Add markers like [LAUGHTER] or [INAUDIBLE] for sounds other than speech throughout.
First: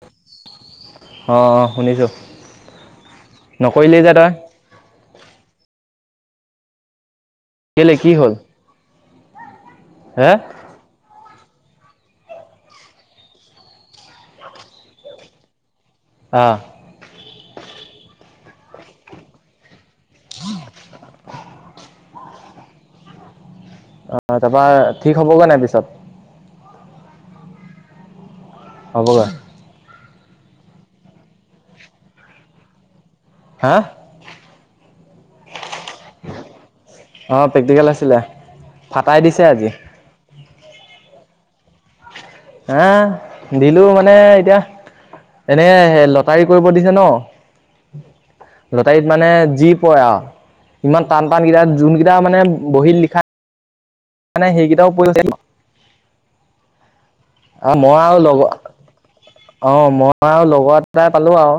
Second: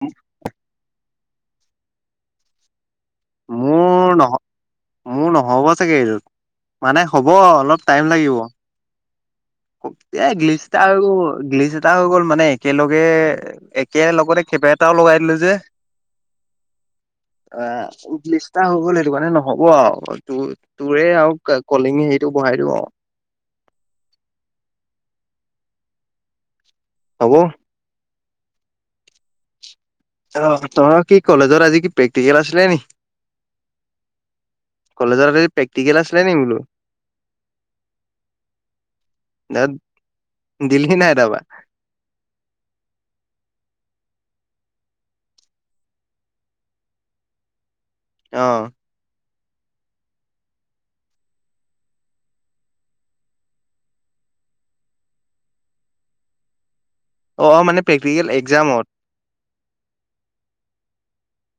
উম। অ অ শুনিছোঁ, নকৰিলি যে মোৰ তই নহ মোৰ নহব চাগে এইযত মানে, হ'ব অলপ কেলে কি টাইম হ'ল লাগিব। এ হে গ্লিছ তা আৰু গ্লিচ এটা হৈ গ'ল মানে একেলগে একেলগতে কেবে এটাও লগাই দিলে যে। অ'। অ' আ। লিষ্টাৰ হৈ গ'ল এইটো কাৰণে নহব আও, ত তোৰে আৰু কলিংগে হেৰিটো বঢ়াই দিব। [INAUDIBLE] অ' তাৰপা ঠিক হ'বগৈ নাই পিছত। হব। হ'ব গে। অ' তহতৰ কি কলেজৰ আজি কি প্ৰেক্টিকেল আছিলে নেকি। হা? কলেজত আজি প্ৰেক্টিকেল আছিলে নি বোলো। অ' প্ৰেক্টিকেল আছিলে ফাটাই দিছে আজি। দিলি নাই তাৰপা? হা, দিলো মানে এতিয়া এনে স লটাৰী কৰিব দিছে ন, অ লটাৰীত মানে যি পৰে আৰু ইমান টান টানকেইটা যোনকেইটা মানে বহীত লিখা মানে সেইকেইটাও [UNINTELLIGIBLE] অ অ মানে আৰু মই আৰু প্ৰেক্টিকেল লগত এক্জামত অ' মই আৰু লগত প্ৰায় পালোঁ আও।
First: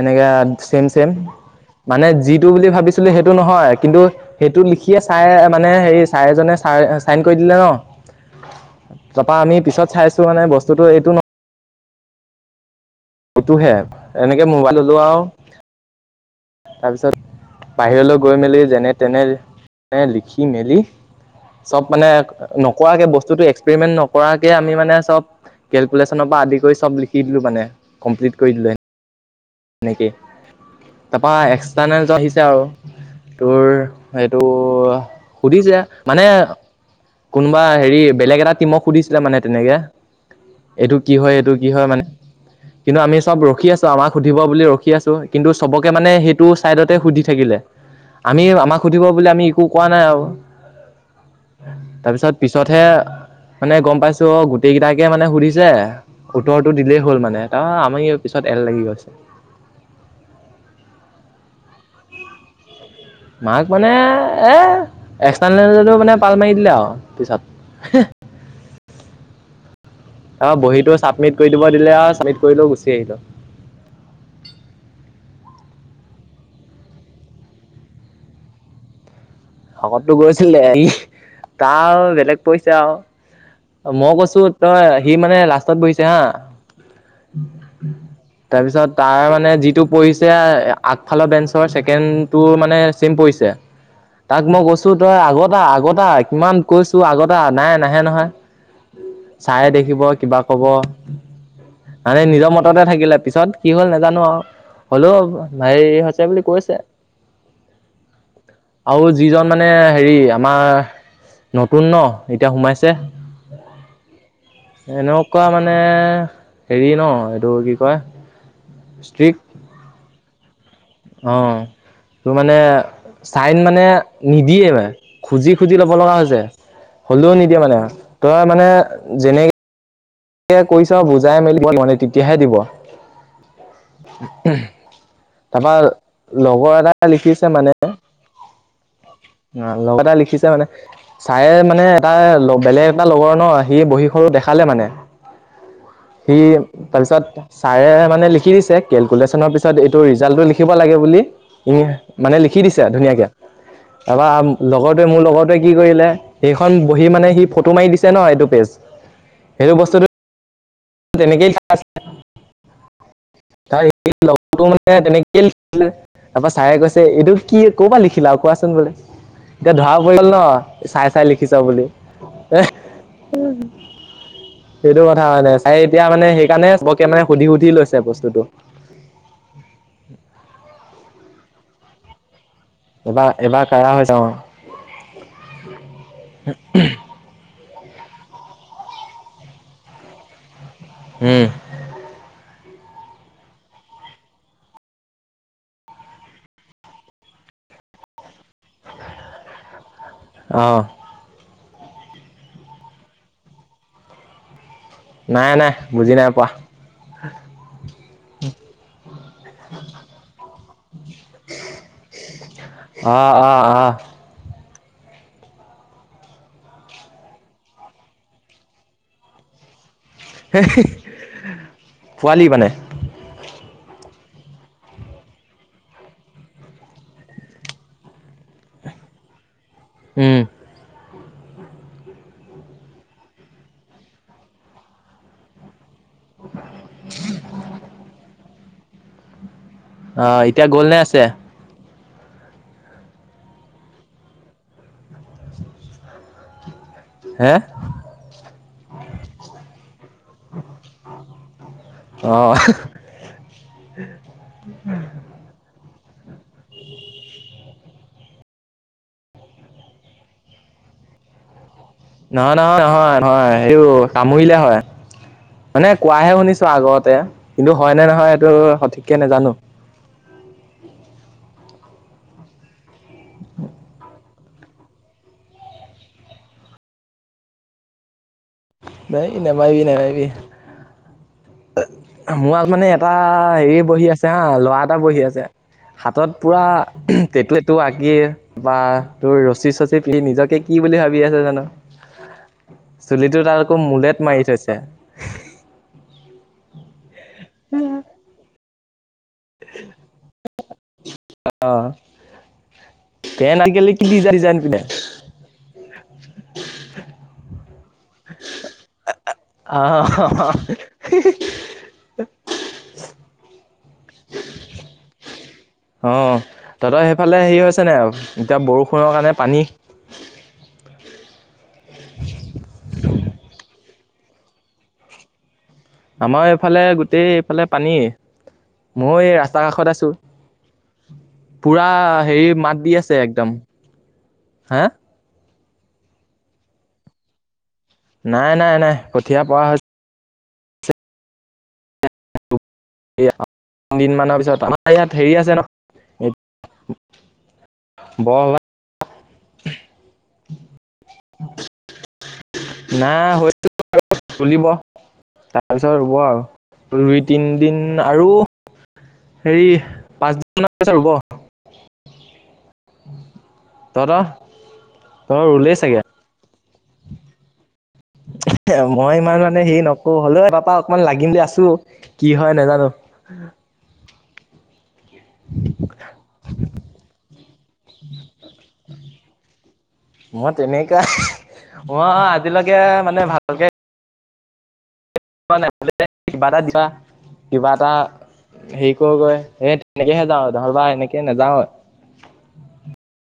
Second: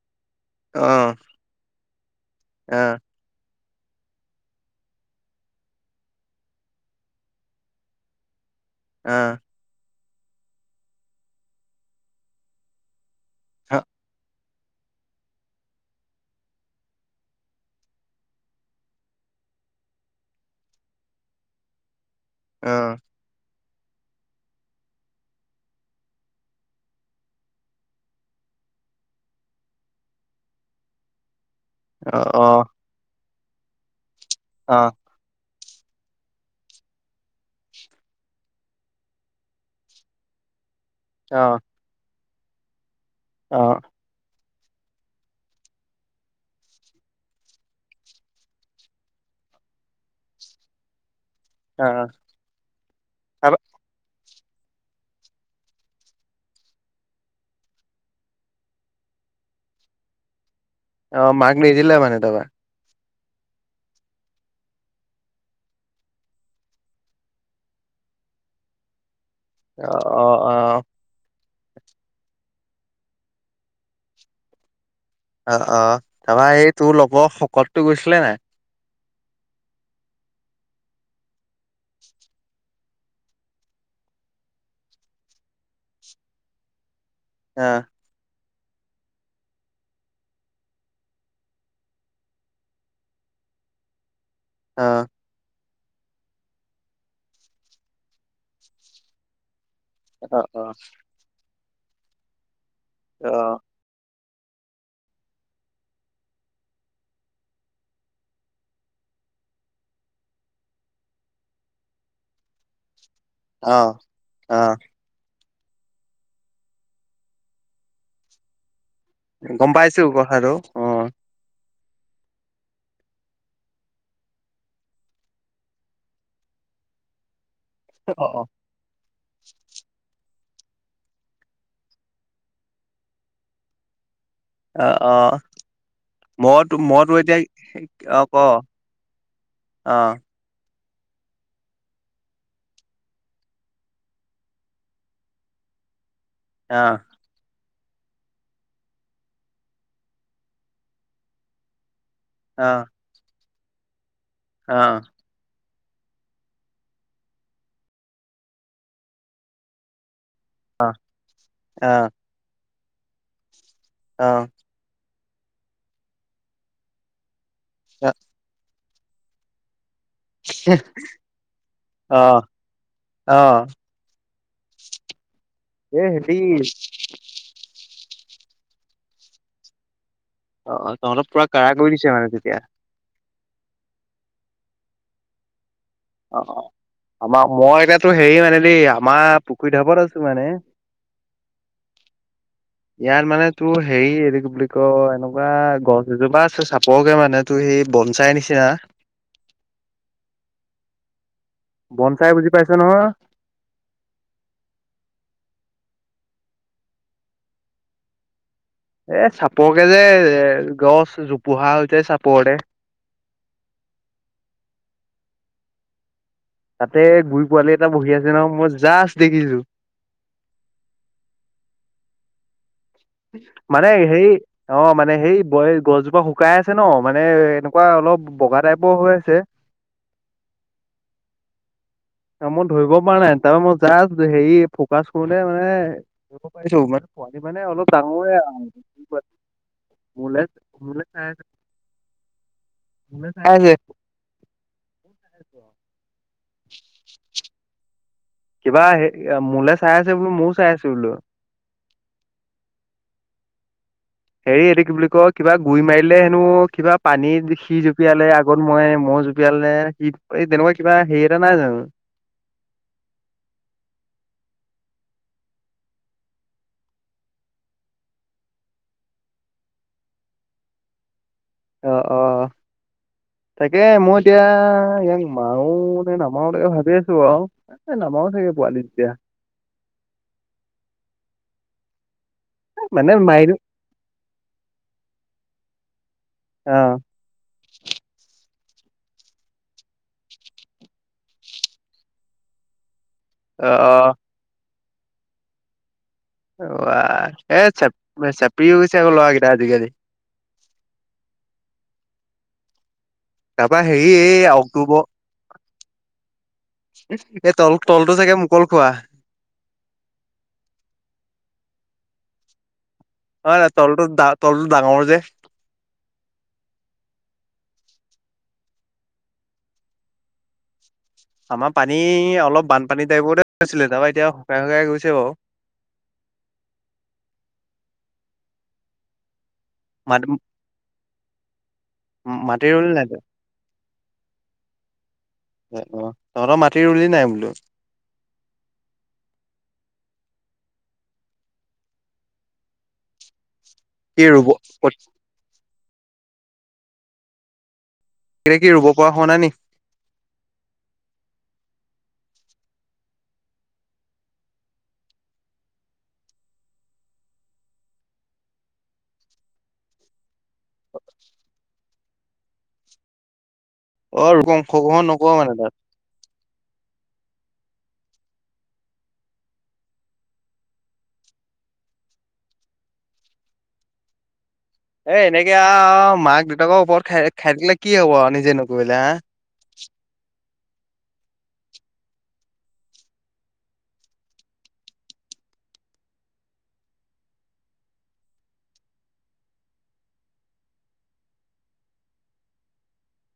এনেকে অ ছেম চেম মানে যিটো বুলি অ ভাবিছিলো সেইটো নহয় কিন্তু সেইটো লিখিয়ে ছাৰে মানে হেৰি ছাৰে এজনে ছ ছাইন কৰি দিলে ন। তাৰপা অ আমি পিছত চাইছো মানে বস্তুটো এইটো ন এইটো হেপ অ এনেকে মোবাইল ওলোৱা আও তাৰপিছত বাহিৰলৈ গৈ মেলি যেনে তেনে লিখি মেলি চব মানে নকৰাকে বস্তুটো এক্সপেৰিমেন্ট নকৰাকে আমি মানে চব কেলকুলেশ্যনৰ পৰা আদি কৰি চব লিখি দিলো মানে, কমপ্লিট কৰি দিলে। সেনেকেই তাৰপা এক্সটাৰ্নেল জন অ অ আহিছে আৰু তোৰ সেইটো অ সুধিছে, মানে কোনোবা হেৰি বেলেগ এটা টিমক সুধিছিলে মানে তেনেকে। এইটো কি হয় এইটো অ কি হয় মানে কিন্তু আমি সব অ ৰখি আছো আমাক [UNINTELLIGIBLE] ব বুলি ৰখি আছো কিন্তু চবকে মানে সেইটো চাইডতে সুধি থাকিলে। আমি আমাক সুধিব বুলি আমি একো কোৱা নাই আৰু। অ তাৰপিছত পিছতহে তাৰ মানে গম পাইছ ত' গোটেই কেইটাকে মানে সুধিছে উত্তৰটো দিলেই হ'ল মানে তাৰপা আমি পিছত এল লাগি গৈছে। অ মাক নিদিলে মানে তাৰপৰা। মাৰ্ক মানে এ এক্সটাৰ্নেল জনেও মানে পাল মাৰি দিলে আও পিছত। [UNINTELLIGIBLE] অ' বহীতো চাপমিত কৰি দিব দিলে আও চাবমিট কৰিলো গুচি আহিলো। অ অ তাপা সেই তোৰ লগৰ শকতটো গৈছিলে নাই? শকতটো গৈছিলে [UNINTELLIGIBLE] তাৰ বেলেগ পইছে আও। মই কৈছো- তই সি মানে লাষ্টত বহিছে হা। আহ। তাৰপিছত তাৰ মানে যিটো পৰিঢ়িছে আগফালৰ বেঞ্চৰ ছেকেণ্ডটো মানে চেম পৰিছে। [INAUDIBLE] তাক মই অ কৈছো তই আগত আহ। আগতে কিমান কৈছো। আগতে। নাই নাহে নহয়। চাৰে দে থাকিব। অ কিবা ক'ব। মানে নিজৰ মততে থাকিলে। অ পিছত কি হল নাজানো আৰু হলো ভাই হৈছে বুলি কৈছে। আৰু যিজন মানে হেৰি আমাৰ নতুন ন! এতিয়া সোমাইছে। অহ। অহ। এনেকুৱা মানে হেৰি ন, এইটো কি কয় গম পাইছো কথাটো। অ' অ'হ। তোৰ মানে চাইন মানে নিদিয়ে ম খুজি খুজি ল'ব লগা হৈছে। হলেও নিদিয়া মানে, অ তই মানে যেনেকে কৈ চাওঁ বুজাই মেলি মানে তেতিয়াহে দি। অ', অ। তাৰপা লগৰ মইতো এটাই মইতো এতিয়া লিখিছে মানে অ ক অ অ লগতে লিখিছে মানে চাৰে মানে এটা বেলেগ এটা লগৰ ন, সি বহীখনো দেখালে মানে। [INAUDIBLE] সি তাৰপিছত ছাৰে মানে লিখি দিছে কেলকুলেশ্যনৰ পিছত। ত' ৰিজাল্টটো লিখিব লাগে বুলি, ই মানে অ অ লিখি দিছে ধুনীয়াকে ত অ লগতে মোৰ লগতো। কি কৰিলে, সেইখন বহি মানে সি ফটো মাৰি দিছে ন। এইটো পেজ। সেইটো বস্তুটো- তেনেকেই ত অ [UNINTELLIGIBLE] মানে তেনেকেই লিখিলে। তাৰপৰা চাৰে কৈছে এইটো কি ক'ৰবাত লিখিলা কোৱাচোন বোলে এতিয়া ধৰা। পৰিল ন চাই চাই লিখিছ বুলি অ এ। অ সেইটো কথা হয়ানে চাই এতিয়া এই মানে হেৰি সেইকাৰণে চবকে মানে সুধি সুধি লৈছে। [UNINTELLIGIBLE] বস্তুটো। অ অ তহঁতক পুৰা কাৰা কৰি দিছে মানে তেতিয়া। এবাৰ এবাৰ কাৰা হৈ যাও অ' অ' আমাৰ-মই এতিয়াতো হেৰি মানে দেই আমাৰ পুখুৰী ঢাপত আছো মানে। হম। [UNINTELLIGIBLE] ইয়াত মানে তোৰ হেৰি এইৰি বুলি ক এনেকুৱা গছ এজোপা আছে চাপৰকে মানে তোৰ সেই বম চাই নিচিনা আহ। বন-চাই বুজি পাইছে নহয়? নাই। নাই। বুজি নাই পোৱা। এ চাপৰকে যে এ গছ জোপোহা হৈছে চাপৰতে। অ', অ', অ। তাতে গুৰি পোৱালি এটা বহি আছে। ন মই জাষ্ট দেখিছো। পোৱালি মানে। মানে হেই অ মানে সেই ব- গছজোপা শুকাই আছে ন। মানে এনেকুৱা অলপ বগা টাইপৰ হৈ আছে। উম। অ' মই ধৰিব পৰা নাই। তাৰ মই জাষ্ট হেৰি ফ'কাচ কৰোতে মানে য পাৰিছো পোৱালি মানে অলপ ডাঙৰে। মোলে অ' এতিয়া গ'ল নে মোলে আছে? চাই [UNINTELLIGIBLE] হে। কিবা হে মোলৈ চাই আছে বোলো মোৰও চাই আছে বোলো। অঁ হেৰি এইটো কি বুলি কয় কিবা গুৰি মাৰিল। হেনো কিবা পানীত সি জোপিয়ালে আগত মই মহহ জোপিয়ালে সি এই তেনেকুৱা কিবা। হেৰি এটা নাই জানো। নহয় নহয় নহয় নহয় সেইটো কামুৰিলে হয়। মানে কোৱাহে শুনিছো আগতে কিন্তু হয় নে নহয় এইটো সঠিককে নাজানো। আহ অ আহ। তাকে মই এতিয়া ইয়াক মাৰো নামাৰো। তাকে ভাবি আছো আৰু এ নামা চাগে। পোৱালি তেতিয়া নাই নেমাইবি নেমাইবি। মোৰ আ মানে এটা মাৰি দিও হেৰিয়ে বহি আছে হা ল'ৰা এটা বহি আছে। হাতত পুৰা অ তেটো-তেটো আঁকি বা তোৰ ৰচী চচী পি নিজকে কি বুলি ভাবি আছে জানো চুলিত। টো তাত অ আকৌ অ। মূলেত মাৰি থৈছে। অ এ চ চেপৰিও গৈছে আজি কালি ল'ৰা কেইটা আজিকালি। অ, তে ন তাৰপা গ'লে কি হেৰি দি এই যাৰি যান পিনে। অক্টোবৰ এই তল তলটো চাগে মোকল খোৱা। আহ। অ নাই তলটো তল ডাঙৰৰ যে। অ তহঁতৰ সেইফালে হেৰি হৈছে নে এতিয়া বৰষুণ। পৰ কাৰণে পানী। আমাৰ পানী অলপ বানপানী টাইপতে হৈছিলে তাৰপা এতিয়া শুকাই শুকাই গৈছে বাৰু। আমাৰ এইফালে গোটেই এইফালে পানী মই এই ৰা তাৰকাষত আছোঁ। মাটি পুৰা হেৰি মাটি মাত ৰুলি দি নাই আছে তই? একদম হা। অ' তহঁতৰ মাটি ৰুল নাই বোলো? নাই নাই নাই কঠীয়া পোৱা। কি তিদিনমানৰ ৰুব পিছত আমাৰ ইয়াত হেৰি আছে ন বৰ এতিয়া কি ৰুব পৰা হোৱা নাই নিকে। [UNINTELLIGIBLE] না হয়তো। তুলিব তাৰপিছত ৰুব আৰু দুই তিনদিন আৰু হেৰি পাঁচদিন মান পিছত ৰুব। [INAUDIBLE] তহঁতৰ অ ৰূপম খকোৱা নকোৱা তহঁতৰ মানে ৰুলেই তাত। চাগে [INAUDIBLE] মই ইমান মানে হেৰি নকো হ'লেও পাপা অকমান লাগিম বুলি আছো কি হয় নাজানো। এ এনেকে মাক দেউতাকৰ ওপৰত খাই-খাই দাকিলে কি হব নিজে নকৰিলে হা। [INAUDIBLE] মই তেনেকুৱা মই আজিলৈকে মানে ভাতকে পোৱা নাই কিবা এটা দিবা কিবা এটা। হেৰি কৰো গৈ এ। [UNINTELLIGIBLE]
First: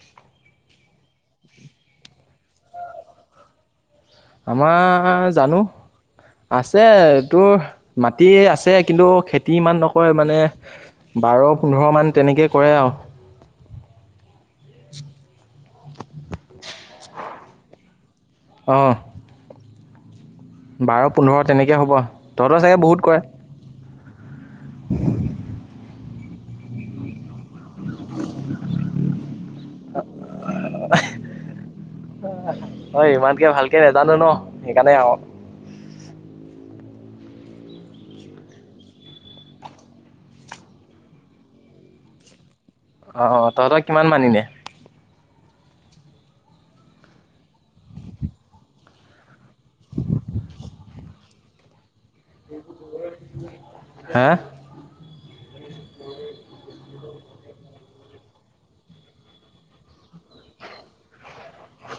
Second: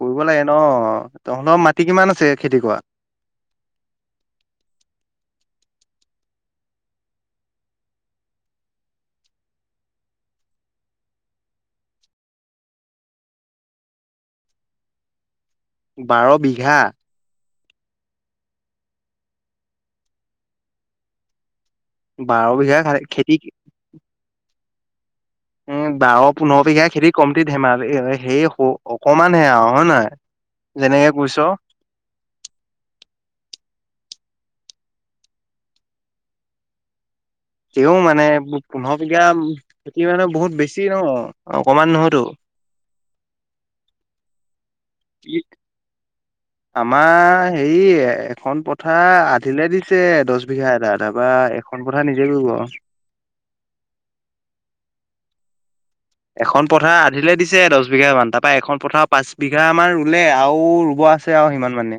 কৰিব লাগে ন তহঁতৰ মাটি কিমান আছে খেতি কৰা। আমাৰ জানো। আছে তোৰ মাটি আছে কিন্তু খেতি ইমান নকৰে মানে বাৰ পোন্ধৰমান তেনেকৈ কৰে আৰু। স [INAUDIBLE] বাৰ বিঘা! অহ। বাৰ পোন্ধৰ তেনেকে হ'ব বাৰ তহঁত বিঘা চাগে বহুত কৰে। খেতি উম। উম বাৰ পোন্ধৰ বিঘা খেতি কমতি ধেমালি সেই অকমান হে আও হয় নহয়। যেনেকে কৈছ। অহ মই ইমানকে ভালকে নাজানো ন সেইকাৰণে আও। তেওঁ মানে পোন্ধৰ বিঘা খেতি মানে বহুত বেছি ন অকমান নহয়তো। অহ তহঁতৰ কিমান মান এনেই। কি। আমাৰ হেৰি এখন পথাৰ আধিলে দিছে দছ বিঘা এটা তাৰপা এখন পথাৰ নিজে কৰিব আও। হে। এখন পথাৰ আধিলে দিছে দছ বিঘামান তাৰপা এখন পথাৰ পাঁচ বিঘামান ৰুলে আৰু ৰুব আছে আৰু সিমান মানে।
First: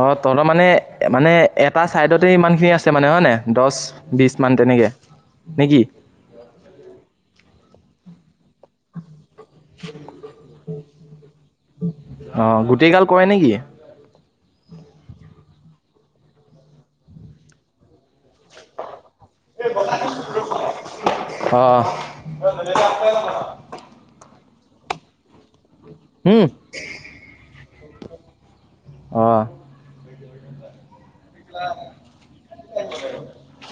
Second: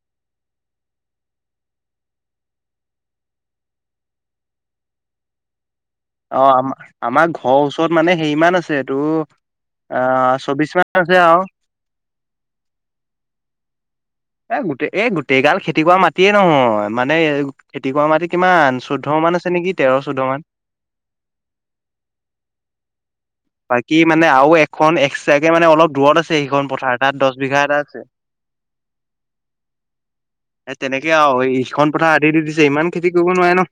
অ' তহঁতৰ মানে-মানে এটা চাইডতে ইমান খিনি আছে মানে হয় নে দছ বিছ মান। উম, তেনেকে নে কি। ত মানে হেৰিমান আছে এইটো। অহ চৌবিশ মান আছে আও। অঁ গোটেইগাল কৰে নেকি এ গোটেই এই গোটেইগাল খেতি কৰা মাটিয়ে নহয়, মানে খেতি কৰা মাটি কিমান চৈধ্য মান আছে নেকি তেৰ চৈধ্য মান। অঁ বাকী মানে আৰু এক খন এক্সট্ৰাকে মানে অলপ দূৰত আছে সেইখন পথাৰ তাত দহ বিঘা এটা আছে। অ'। এ তেনেকে আৰু ইখন পথাৰ আদি দি দিছে ইমান খেতি কৰিব নোৱাৰে ন।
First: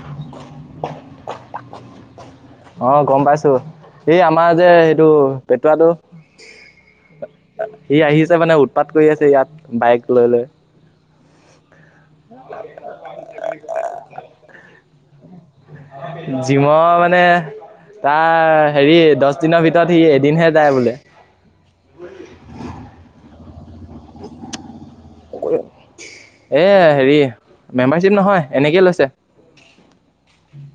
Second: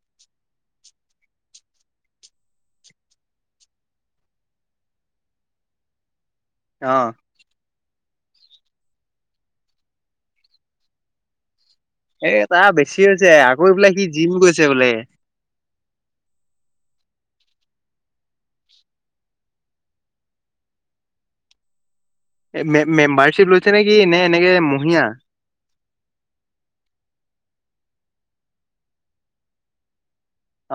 [INAUDIBLE] অহ গম পাইছো এই আমাৰ যে এইটো পেটুৱাটো। অ'। সি আহিছে মানে উৎপাত কৰি আছে ইয়াত বাইক লৈ- লৈ। এ তা বেছি হৈছে আকৌ এই বোলে সি জিম গৈছে বোলে। জিমৰ মানে তাৰ হেৰি দচ দিনৰ ভিতৰত সি এদিনহে যায় বোলে। এ মেম মেম্বাৰশ্বিপ লৈছে নেকি নে এনেকে মহিয়া। কৈ এ হেৰি মেম্বাৰশ্বিপ নহয় এনেকেই লৈছে।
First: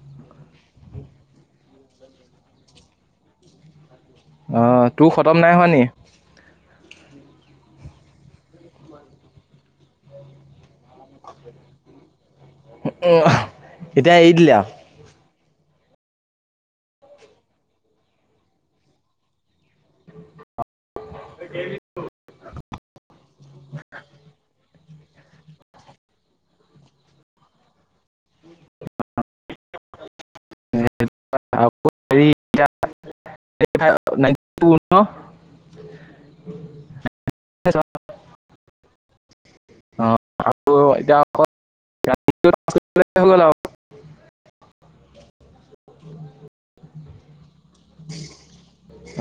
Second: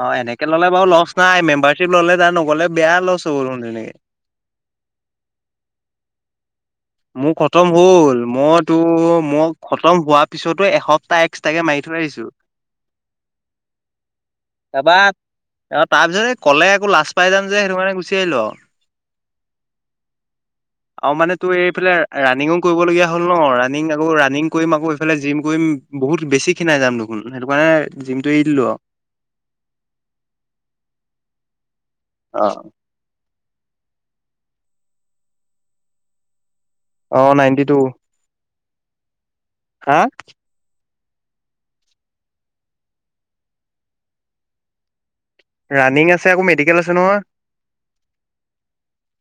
অ' এনেকে ল'লে বাৰু লছ নাই মেম্বাৰশ্বিপ ল'লে তাৰ নগ'লে বেয়া লছ হ'ব চোন তেনেকে। অহ তোৰ খতম নাই হোৱা নি। মোৰ খতম হ'ল মইতো মই খতম হোৱাৰ পিছতো এসপ্তাহ এক্সট্ৰাকে মাৰি থৈ আহিছোঁ উম, এতিয়া এৰি দিলে আৰু। অ তাত যদি কলে আকৌ লাজ পাই যাম যে সেইটো কাৰণে গুচি আহিলোঁ আও। অ মা তো এইফালে ৰানিঙো কৰিবলগীয়া হ'ল ন ৰানিং আকৌ ৰানিং কৰিম আকৌ সেইফালে জিম কৰিম বহুত বেছি খিনাই যাম দেখোন সেইটো কাৰণে জিমটো এৰি দিলোঁ আও। [UNINTELLIGIBLE] [UNINTELLIGIBLE] অহ। এটিফ্ৰাইভ নাইটি টু ন। অহ নাইটি টু। হা। [UNINTELLIGIBLE] ৰাণিং আছে আকৌ মেডিকেল আছে নহয়।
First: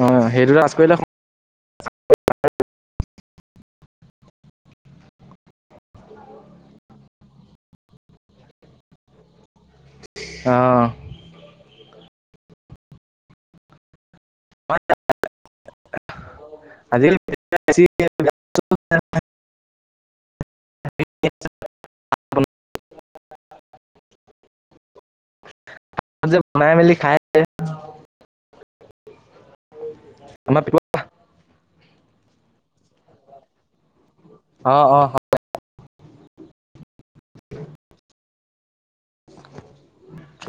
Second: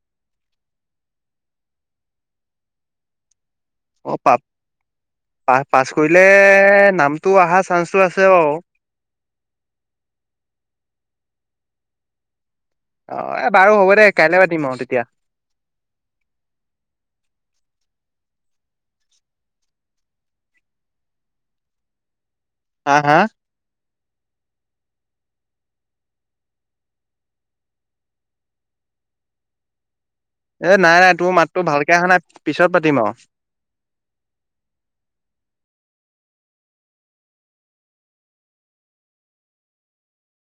অ সেইটো ৰাজ কৰিলে [UNINTELLIGIBLE] অ পাত পা পাছ কৰিলে নামটো অহাৰ চান্সটো আছে বা ওঁ [INAUDIBLE] আহ'। অ' এ বাৰু হ'ব দে কাইলে পাতিম আৰু তেতিয়া। আ [UNINTELLIGIBLE] [UNINTELLIGIBLE] হা হা যে বনাই মেলি খাই এ নাই, নাই তোৰ মাতটো ভালকে অহা নাই। পিছত পাতিম আৰু। অ' অ'। [UNINTELLIGIBLE] [INAUDIBLE]